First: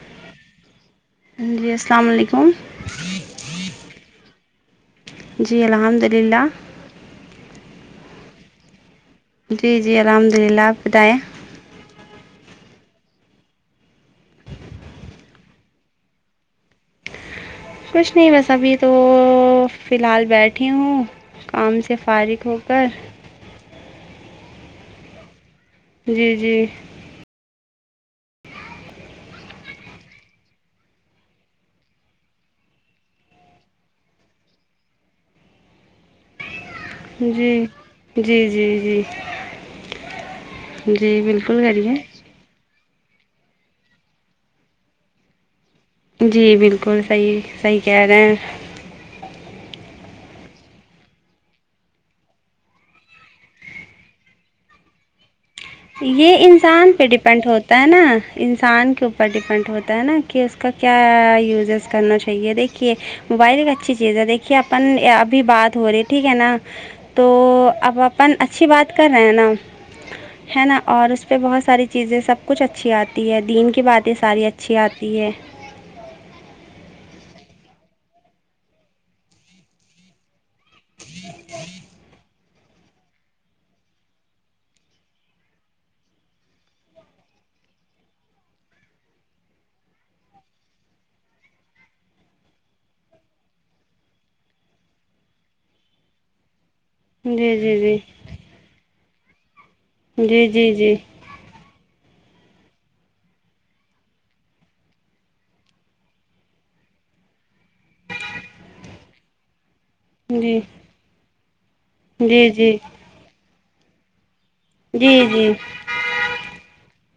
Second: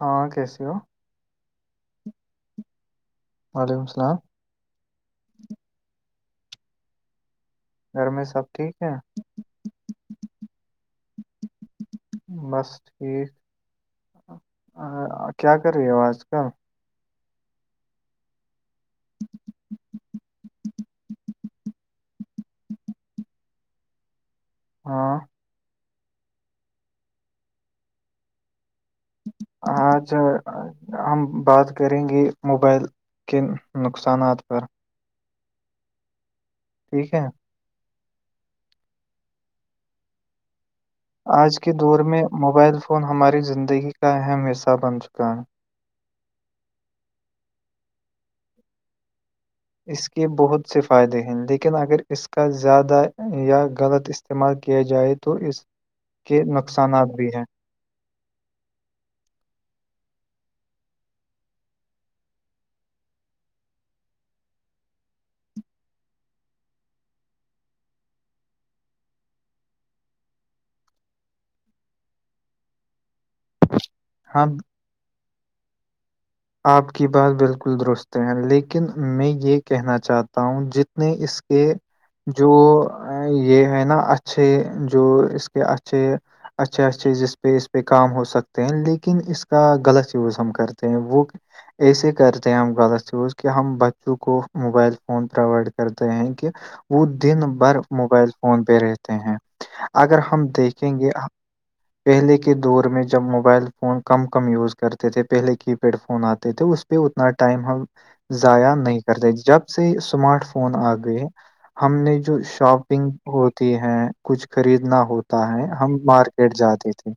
ہاں کیسی ہو جی السلام علیکم وعلیکم السلام جی الحمد للہ گھر میں سب ٹھیک ہے جی جی الحمد للہ آپ بتائیں بس ٹھیک کیا کر رہے ہو آج کل کچھ نہیں بس ابھی تو فی الحال بیٹھی ہوں کام سے فارغ ہو کر ہاں جی جی ہاںھ ہم بات کریں گے موبائل کے نقصانات پر ٹھیک ہے جی جی جی جی جی آج بالکل کے کریے دور میں موبائل فون ہماری زندگی کا اہم حصہ بن چکا ہے جی بالکل صحیح صحیح کہہ رہے ہیں اس کے بہت سے فائدے ہیں لیکن اگر اس کا زیادہ یا غلط استعمال کیا جائے تو اس یہ کے انسان پہ نقصانات بھی ہیں ڈیپینڈ ہوتا ہوتا ہے نا انسان کے اوپر ڈپینڈ ہوتا ہے نا کہ اس کا کیا یوزز کرنا چاہیے دیکھیے موبائل ایک اچھی چیز ہے دیکھیے اپن ابھی بات ہو رہی ہے ٹھیک ہے نا تو اب اپن اچھی بات کر رہے ہیں نا ہے نا اور اس پہ بہت ساری چیزیں سب کچھ اچھی آتی ہے دین کی باتیں ساری ہم اچھی آ تی ہے آپ کی بات بالکل درست ہے لیکن میں یہ کہنا چاہتا ہوں ج نے اس کے جو یہ ہے نا اچھے جو اس کے اچھے اچھے اچھے جس پہ اس پہ کام ہو سکتے ہیں لیکن اس کا غلط یوز ہم کرتے ہیں وہ ایسے کرتے ہیں ہم غلط یوز کہ ہم بچوں کو موبائل فون پرووائڈ کرتے ہیں کہ وہ دن جی بھر جی جی موبائل فون پہ رہتے ہیں اگر ہم جی جی دیکھیں جی گے پہلے کے دور میں جب موبائل فون کم کم یوز کرتے تھے پہلے کی پیڈ فون آتے تھے اس پہ اتنا ٹائم ہم ضائع نہیں کرتے جب سے اسمارٹ جی فون آ گئے ہم نے جو جی جی شاپنگ ہوتی ہے کچھ خریدنا جی ہوتا ہے ہم مارکیٹ جاتے تھے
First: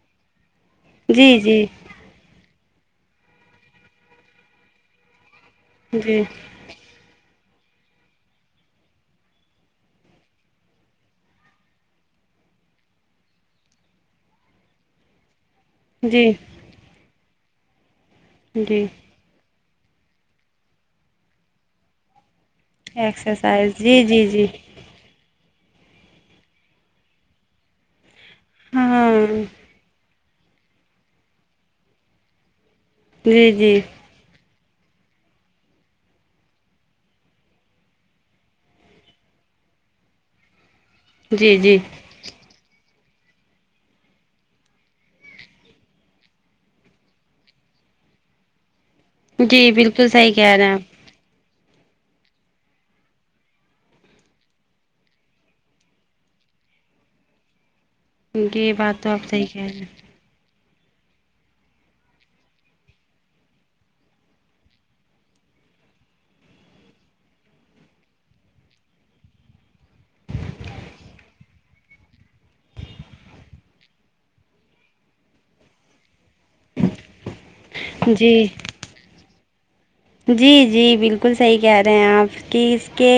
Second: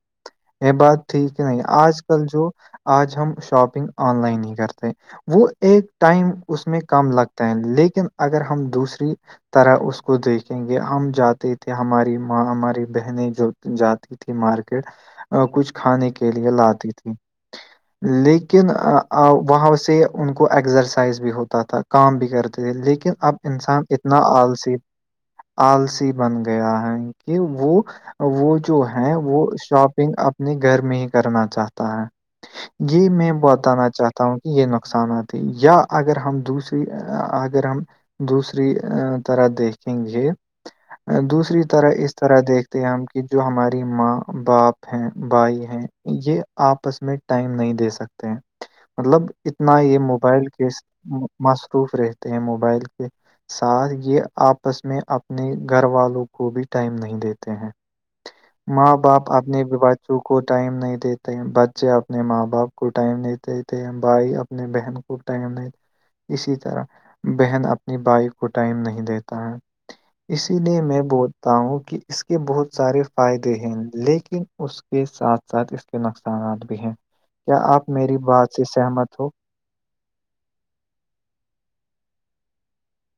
یہ بات ٹھیک جی جی نہیں آج کل جو آج ہم شاپ شاپنگ ان لائن نہیں کرتے وہ ایک جی جی ٹائم اس میں کام لگ لیکن اگر ہم دوسری طرح اس کو دیکھیں گے ہم جاتے تھے ہماری ماں ہماری بہنیں جو جاتی تھی مارکیٹ کچھ کھانے جی کے لیے لاتی تھی لیکن جی وہاں سے ان کو ایکزرسائز بھی ہوتا تھا کام بھی کرتا تھے لیکن اب ایکسرسائز انسان جی اتنا جی جی آلسی آلسی بن گیا ہے کہ وہ وہ جو ہے ہاں وہ شاپنگ اپ اپنے گھر میں ہی کرنا چاہتا ہے یہ میں جی جی بتانا چاہتا ہوں کہ یہ نقصاناتتی ہے یا اگر ہم دوسری اگر ہم دوسری طرح دیکھیں گے جی دوسری جی طرح اس طرح دیکھتے ہیں ہم کی جو ہماری ماں باپ ہیں بھائی ہیں یہ آپس میں ٹائم نہیں دے سکتے ہیں مطلب جی اتنا یہ بالکل صحیح موبائل کہہ رہے کے ہیں آپ مصروف رہتے ہیں موبائل کے ساتھ یہ آپس میں اپنے گھر والوں کو بھی ٹائم نہیں دیتے ہیں جی ماں بات تو باپ آپ صحیح اپنے کہہ رہے بچوں کو ٹائم نہیں دیتے بچے اپنے ماں باپ کو ٹائم نہیں دیتے ہیں بھائی اپنے بہن کو ٹائم نہیں اسی طرح بہن اپنی بھائی کو ٹائم نہیں دیتا ہے اسی لیے میں بولتا ہوں کہ اس کے بہت سارے فائدے ہیں لیکن اس کے ساتھ ساتھ اس کے نقصانات بھی ہیں کیا آپ ہیں میری جی بات سے سہمت ہو جی جی بالکل صحیح کہہ رہے ہیں آپ کہ اس کے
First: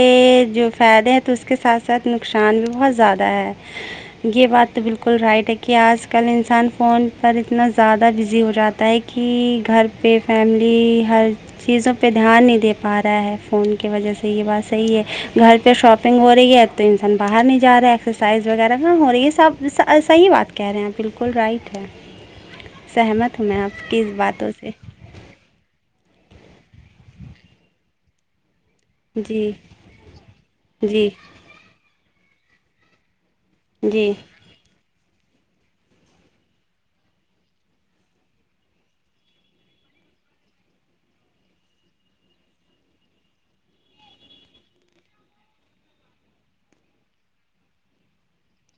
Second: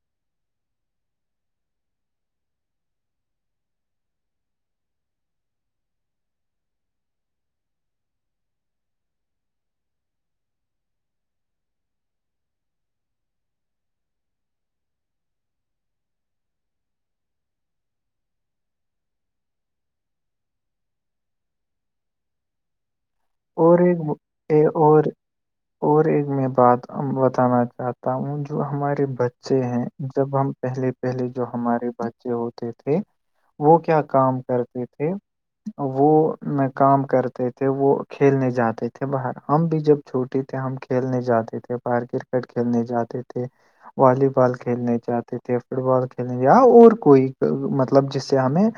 جو فائدے ہیں تو اس کے ساتھ ساتھ نقصان بھی بہت زیادہ ہے یہ بات تو بالکل رائٹ ہے کہ آج کل انسان فون پر اتنا زیادہ بزی ہو جاتا ہوتا ہے کہ گھر پہ فیملی ہر چیزوں پہ دھیان نہیں دے پا رہا ہے فون کی وجہ سے یہ بات صحیح ہے گھر پہ شاپنگ ہو رہی ہے تو انسان باہر نہیں جا رہا ہے ایکسرسائز وغیرہ ہو رہی ہے سب صحیح بات کہہ رہے ہیں آپ بالکل رائٹ ہے سہمت ہوں میں اور آپ کی اس باتوں ایک سے اور اور ایک میں بات بتانا چاہتا ہوں جو ہمارے جی بچے ہیں جب ہم پہلے جی پہلے جو ہمارے بچے ہوتے تھے وہ کیا جی کام کرتے تھے وہ کام کرتے تھے وہ کھیلنے جاتے تھے باہر ہم بھی جب چھوٹے تھے ہم کھیلنے جاتے تھے باہر کرکٹ کھیلنے جاتے تھے والی بال کھیلنے جاہتے تھے فٹ بال کھیلنے یا اور کوئی مطلب جس سے ہمیں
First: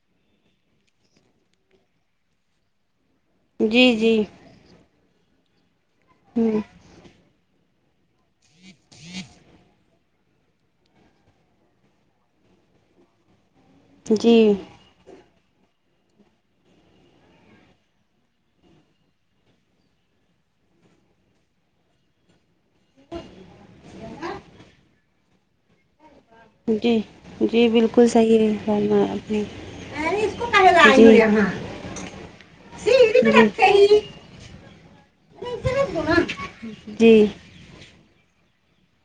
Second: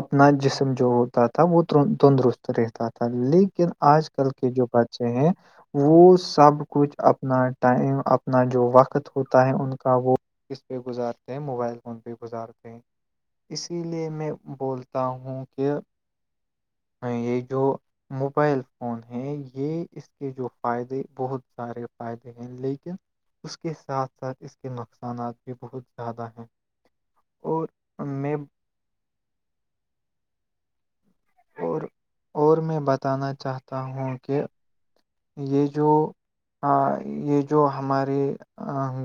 اپنا جسم جو ہوتا تھا وہ تندرست رہتا تھا لیکن جی آج جی کل کے جو بچے ہیں وہ ہوں سب کچھ اپنا ٹائم اپنا جو وقت ہوتا ہے ان کا وہ کس پہ گزارتے ہیں موبائل فون پہ گزارتے ہیں اسی لیے میں جی بول تا ہوں کہ یہ جو موبائل فون ہے یہ اس کے جو فائدے بہت سارے فائدے ہیں لیکن لیکن اس کے ساتھ ساتھ اس کے نقصانات بھی بہت زیادہ ہیں جی اور جی بالکل میں صحیح ہے جی اور اور میں سیڑھی پہ بتانا رکھتے چاہتا ہی ہوں کہ میں یہ ایسے جو رکھ دو نا جی یہ جو ہمارے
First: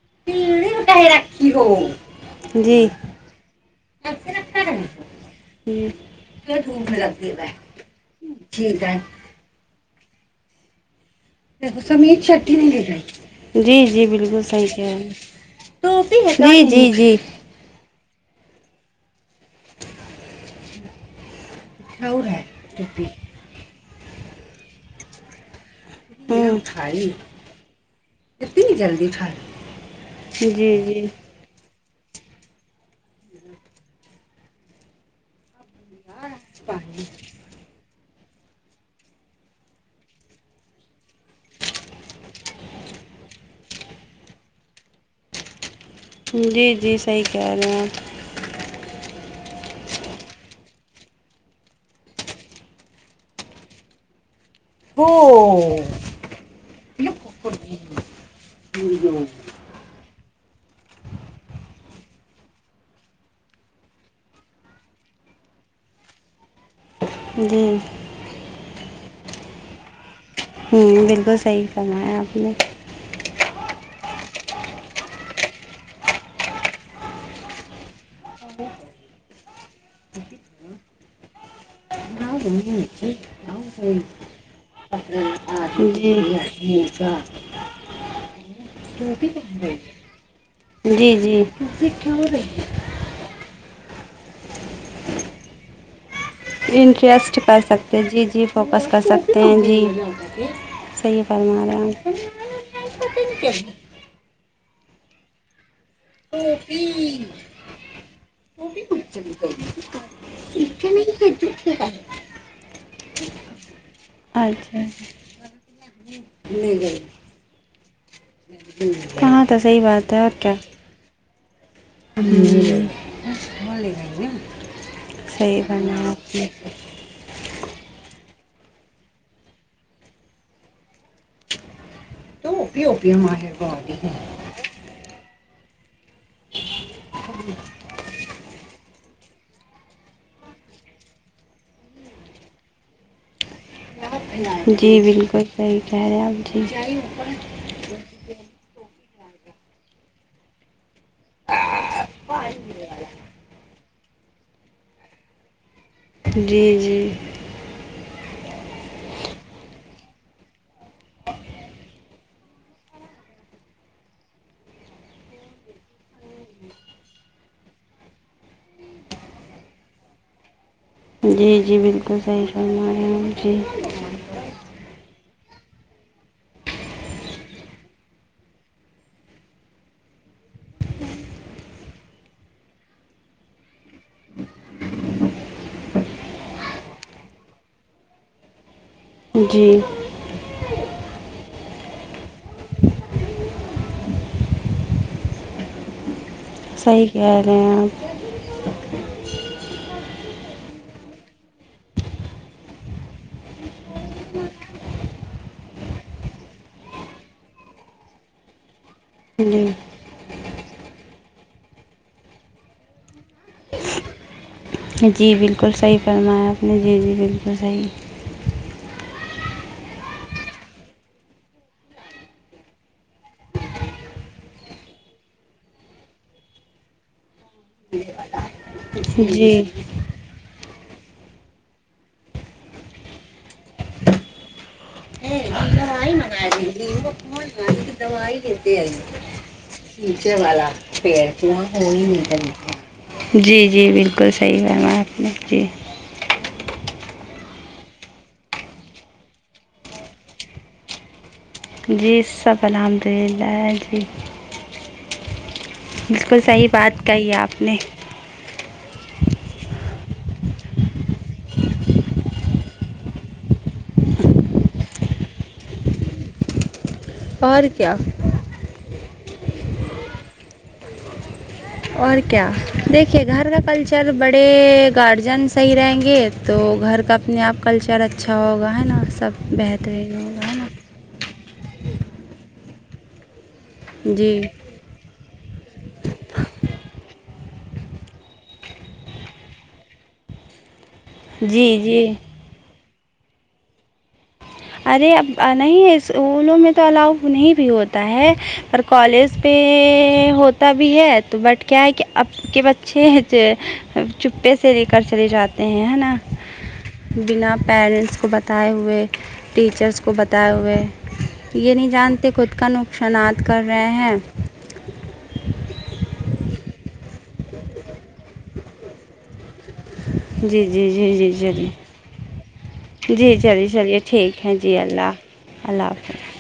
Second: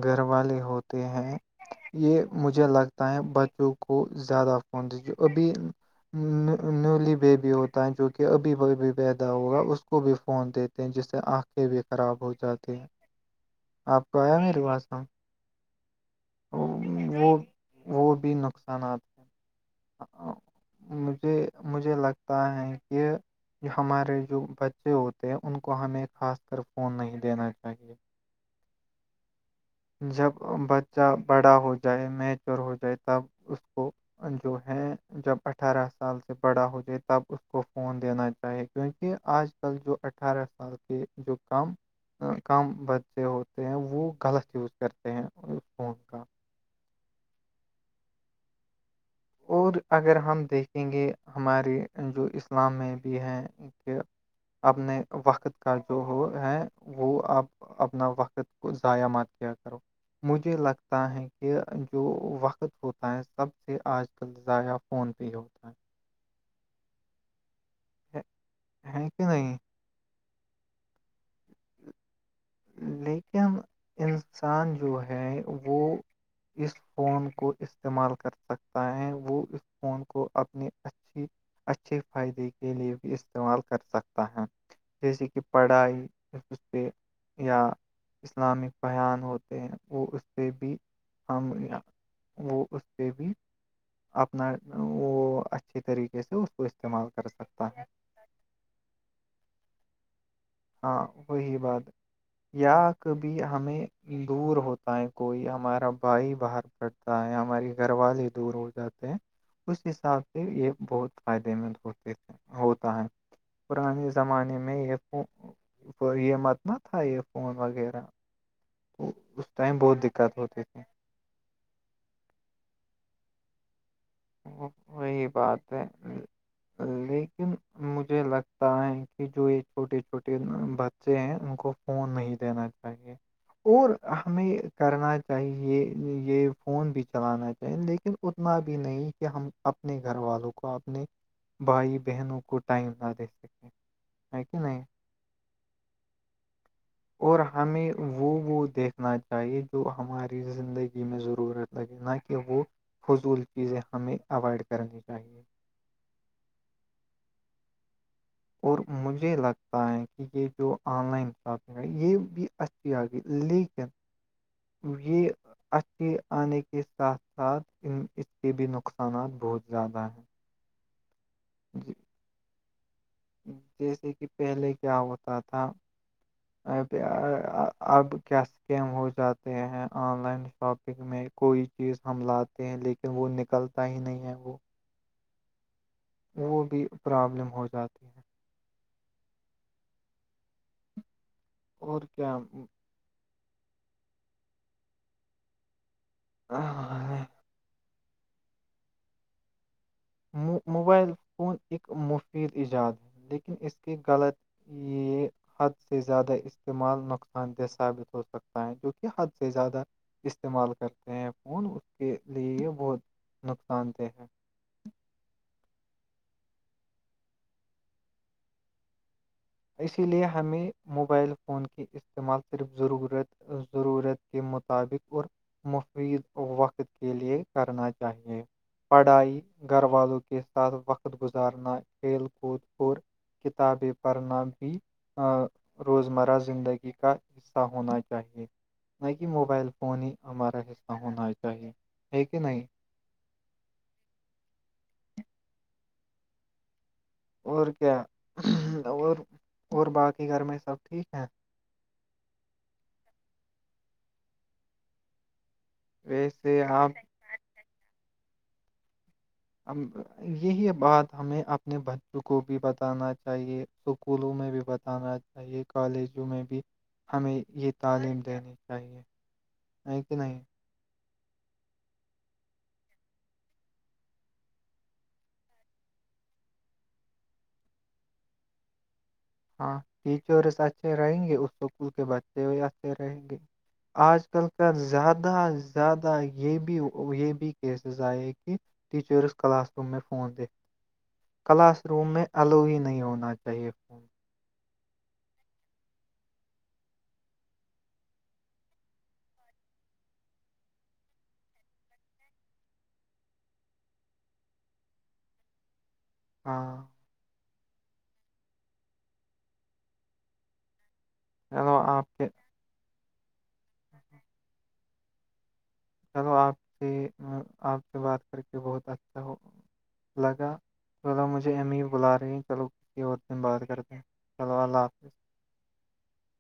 گھر والے سیڑھی پہ ہوتے کہیں ہیں رکھی ہو یہ مجھے جی لگتا ہے بچوں کو ایسے زیادہ رکھا فون رہے ابھی جی یہ دھوپ میں نیولی لگ گئی بیبی ہوتا ہے جو کہ ابھی وہب ٹھیک ہے بی [unintelligible] ہوگا اس کو بھی فون دیتے ہیں جسے آکھ س ش جی جی آپ کو آیا بالکل میری صحیح بات کیا سمجھ ہے [unintelligible] تو جی جی جی وہ وہ بھی نقصانات ہیں مجھے مجھے اور لگتا ہے کہ ٹوپی یہ ہمارے جو بچے ہوتے ہیں ان کو ہمیں خاص کر فون نہیں دینا چاہیے جتنی جلدی فر [unintelligible] جب بچہ بڑا ہو جائے میچور ہو جائے تب اس کو جو ہے جب اٹھارہ سال سے بڑا ہو جائے پانی تب اس کو فون دینا چاہی کیونک کیکہ آج کل جو اٹھارہ سال کے جو کام کم بچے ہوتے ہیں وہ غلط یوز کرتے ہیں اس فون کا جی جی صحیح کہہ رہے ہیں آپ اور اگر ہم دیکھیں گے ہمارے جو اسلام میں بھی ہیں کہ اپنے آپ وقت کا او جو ہو ہے وہ یہ پکڑ آپ اپنا گئی وقت کو ضائع مت کیا مجھے لگتا ہے کہ جو وقت ہوتا ہے سب سے آج ل ضائع فون پہ ہی ہوتا ہے [inaudible] جی ہیں کہ نہیں [inaudible] ہوں بالکل صحیح کرما ہے آپ نے لیکن انسان جو ہے وہ اس فون کو استعمال کر سکتا ہے وہ اس فون کو اپنی جی اچھا اچھے فائدے کے لیے بھی استعمال کر سکتا ہیں جیسے کہ پڑھائی اس ٹھیک پہ س [unintelligible] یا [inaudible] اسلامک بیان ہوتے ہیں وہ اس سے بھی جی جی ہم وہ اس پہ بھی اپنا وہ اچھی طریقے سے کو استعمال انٹرسٹ کر سکتا ہے سکتے جی جی فوکس کر سکتے ہیں جی ہاں صحیح وہی فرما بات رہام یا کبھی ہمیں دور ہوتا ہے کوئی ہمارا بائی باہر پڑتا ہے ہماراری گھر والے ہی دور ہو جاتے ہیں اس حساب سے یہ بہت فائدے مند ہوتے تھے ہوتا ہے پرانے آپ زمانے میں اچھا یہ ف یہ متنا تھا یہ فون وغیرہ [unintelligible] کہاں اس تو ٹائم صحیح بہت بات ہے دقت اور کیا ہوتی تھی وہی صی بات ہے بناپ [unintelligible] لیکن مجھے لگتا ہے کہ جو یہ چوٹی چھوٹی بچے ہیں [unintelligible] فون نہیں تو بھی او بھیاہ گی ہی [unintelligible] ہم کرنا چاہیے یہ فون بھی ہ چلانا چاہیے [unintelligible] لیکن اتنا بھی نہیں کہ ہم اپنے گھر گھر والوں کو آپ نے بھائی بہنوں کو ٹائم نہ دے سکیں ہے کہ نہیں جی بالکل صحیح کہہ رہے ہیں آپ جی اور ہمیں وہ وہ دیکھنا چاہیے جو ہماری زندگی ج میں ضرورت لگے نہ کہ وہ فضول چیزیں ہمیں اوائڈ کرنی چاہیے جی جی اور مجھے لگتا ہے کہ یہ جو آن لائن شاپنگ ہے یہ بھی اچ آ گئی لیکن یہ اچھھی آنے کے ساتھ ساتھ ان اس کے بھی نقصانات بہت زیادہ ہیں جی جی ج- بالکل صحیح کرم رہے ہ جی جیسے کہ پہلے کیا ہوتا تھا اب کیا اسکیم ہو جاتے ہیں آن لائن شاپ کوئی چیز ہم لاتے ہیں لیکن وہ نکلتا ہی نہیں ہے وہ وہ بھی پرابلم ہو جاتی ہے جی اور کیا [inaudible] ہاں صحیح کہہ رہے ہیں آپ مو موبائل فون ایک مفید ایجاد ہے لیکن اس کی غلط یہ حد سے زیادہ استعمال نقصان دہ ثابت ہو سکتا ہے جوک حد سے جی زیادہ استعمال کرتے ہیں فون اس کے لیے بہت نقصان دہ ہیں جی بالکل صحیح فرمایا آپ نے جی جی بالکل صحیح اسی لیے ہمیں موبائل فون کی استعمال صرف ضرورت ضرورت کے مطابق اور مفید وقت کے لیے کرنا چاہیے پڑھائی جی گھر والوں کے ساتھ وقت گزارنا کھیل کود اورور کتابیں پر نا بھی روزمرہ زندگی کا حصہ ہونا چاہیے آے نہ کہ موبائل فون ہی ہمارا حصہ پیڑ ہونا کی وہاں چاہیے خون ہی ہے کہ نہیں نکلتا ہے جی جی بالکل صحیح ہےم آپ نے جی اور کیا اور اور باقی گھر میں سب ٹھیک ہیں جی سب الحمد للہ جی بالکل ویسے صحیح آپ بات کہی ہے آپ نے یہی بات ہمیں اپنے بچوں کو بھی بتانا چاہیے اسکولوں میں بھی بتانا چاہیے کالجوں میں بھی ہمیں اور یہ کیا تعلیم دینی چاہیے نہیں کہ نہیں اور کیا دیکھیے گھر کا کلچر بڑے گارجن صحیح رہیں گے تو گھر کا اپنے آپ کلچر اچھا ہوگا ہے نا سب ہاں بہترین ہوگا ہے ٹیچرس نا اچھے رہیں گے اس اسکول کے بچے بھی اچھے رہیں گے آج جی کل کا زیادہ زیادہ زیادہ یہ بھی یہ بھی کیسز آئے کہ ٹیچرس کلاس روم میں فون د کلاس جی جی روم میں اللو ہی نہیں ہونا چاہیے فون ارے اب نہیں اسکولوں میں تو الاؤ نہیں بھی ہوتا ہے پر کالج پہ ہوتا بھی ہے تو بٹ کیا ہے کہ اب کے بچے چپے سے لے کر چلے جاتے ہیں نا ہاں بنا پیرنٹس کو بتائے ہوئے ٹیچرس کو بتائے ہوئے یہ چلو نہیں آپ کے جانتے خود کا نقصانات کر رہے ہیں چلو آپ سے آپ سے بات کر کے بہت اچھا ہو لگا جی جی جی چلو جی مجھے ایم چلیے ای بلا رہی ہیں چلو کسی اور جی دن بات چلیے کرتے چلیے ہیں ٹھیک ہے چلو جی حافظ اللہ اللہ حافظ